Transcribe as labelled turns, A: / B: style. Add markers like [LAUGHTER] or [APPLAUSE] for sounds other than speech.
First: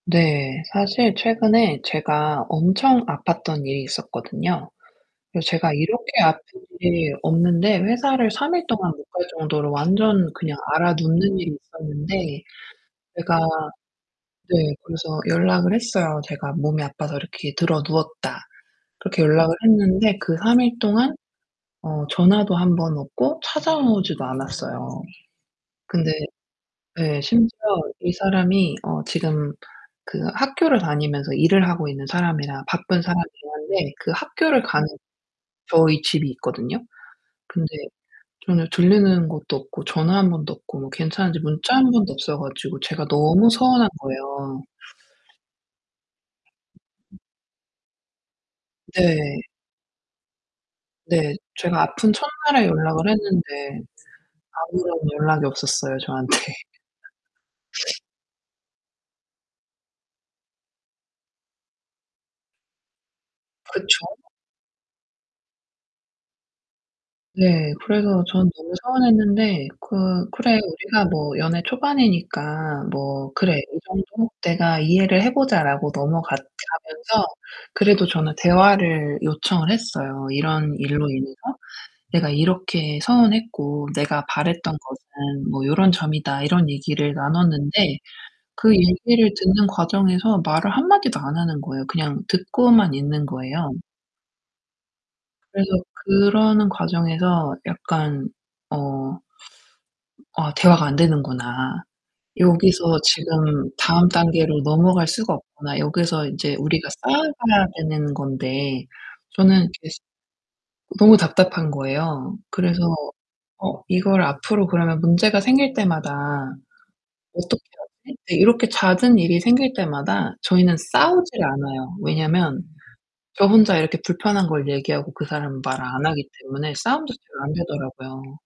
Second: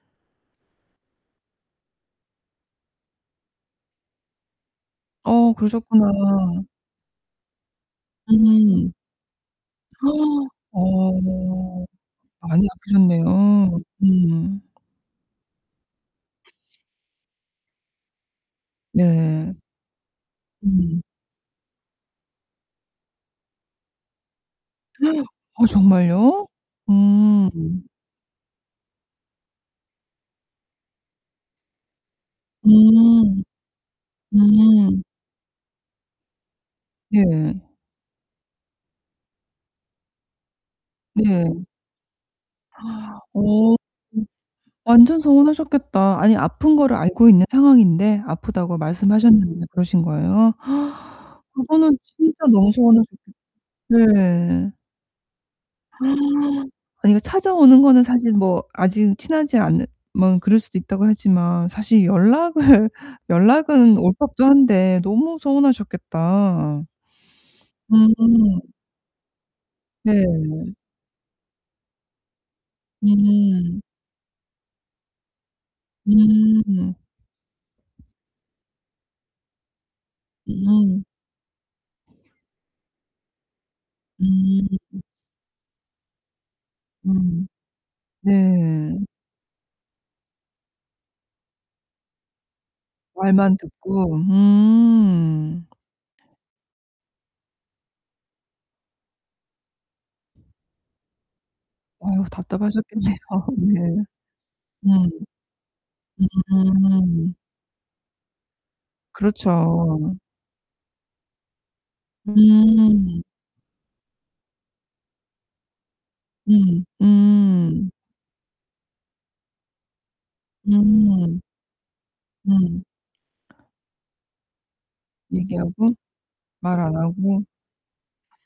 A: 네. 사실 최근에 제가 엄청 아팠던 일이 있었거든요. 그래서
B: 어
A: 제가
B: 그러셨구나.
A: 이렇게 아픈 일이 없는데 회사를 3 일
B: 음.
A: 동안 못 갈 정도로 완전
B: [GASPS]
A: 그냥 앓아눕는 일이
B: 어.
A: 있었는데
B: 많이
A: 제가
B: 아프셨네요. 음.
A: 네 그래서 연락을 했어요. "제가 몸이 아파서 이렇게 드러누웠다." 그렇게
B: 네.
A: 연락을 했는데 그 3 일
B: 음.
A: 동안 어 전화도 1 번 없고 찾아오지도 않았어요.
B: [GASPS] 어
A: 근데
B: 정말요?
A: 예 심지어
B: 음.
A: 이 사람이 어 지금 그 학교를 다니면서 일을 하고 있는 사람이라 바쁜
B: 음.
A: 사람이긴 한데 그 학교를 가는
B: 음.
A: 저희 집이 있거든요.
B: 네.
A: 근데 전혀 들리는 것도 없고 전화 1 번도 없고 뭐 괜찮은지
B: 네.
A: 문자 1 번도 없어 가지고 제가
B: [GASPS]
A: 너무
B: 어.
A: 서운한 거예요.
B: 완전 서운하셨겠다. 아니 아픈 거를 알고 있는 상황인데? 아프다고
A: 네.
B: 말씀하셨는데 그러신 거예요?
A: 네.
B: [GASPS]
A: 제가
B: 그거는
A: 아픈
B: 진짜
A: 첫날에
B: 너무 서운하셨
A: 연락을 했는데
B: 네.
A: 아무런 연락이 없었어요, 저한테.
B: [GASPS] 아니 그 찾아오는
A: [LAUGHS]
B: 거는 사실 뭐 아직은 친하지 않으면 그럴 수도 있다고 하지만 사실 연락을 연락은
A: 그쵸.
B: 올 법도 한데 너무 서운하셨겠다.
A: 네.
B: 음
A: 그래서 저는
B: 음.
A: 너무 서운했는데 '그 그래.
B: 네.
A: 우리가 뭐 연애 초반이니까 뭐 그래 이
B: 음.
A: 정도 내가 이해를 해 보자.' 라고 넘어갔
B: 음 음.
A: 가면서 그래도 저는 대화를 요청을 했어요. "이런
B: 음.
A: 일로 인해서 내가 이렇게 서운했고 내가
B: 음.
A: 바랬던 것은 뭐 요런 점이다." 이런 얘기를
B: 음.
A: 나눴는데 그
B: 네.
A: 얘기를 듣는 과정에서 말을 한마디도 안 하는 거에요. 그냥 듣고만 있는
B: 말만
A: 거에요.
B: 듣고. 음.
A: 그래서 그러는 과정에서 약간 어 '아, 대화가 안 되는구나.
B: 어우
A: 여기서
B: 답답하셨겠네요.
A: 지금
B: 네.
A: 다음 단계로 넘어갈
B: 음.
A: 수가 없구나.' 여기서 인제 우리가
B: 아.
A: 쌓아가야 되는 건데 저는 되게 시
B: 그렇죠.
A: 너무 답답한 거예요. 그래서
B: 음.
A: 어 이걸 '앞으로 문제가 생길 때마다
B: 음.
A: 어떻게
B: 음.
A: 하지?' 네. 이렇게 잦은 일이 생길 때마다 저희는
B: 음.
A: 싸우지를 않아요. 왜냐면
B: 음.
A: 저 혼자 이렇게 불편한 걸 얘기하고 그 사람은 말을
B: 얘기하고?
A: 안 하기 때문에
B: 말 안
A: 싸움도
B: 하고.
A: 별로 안되더라고요.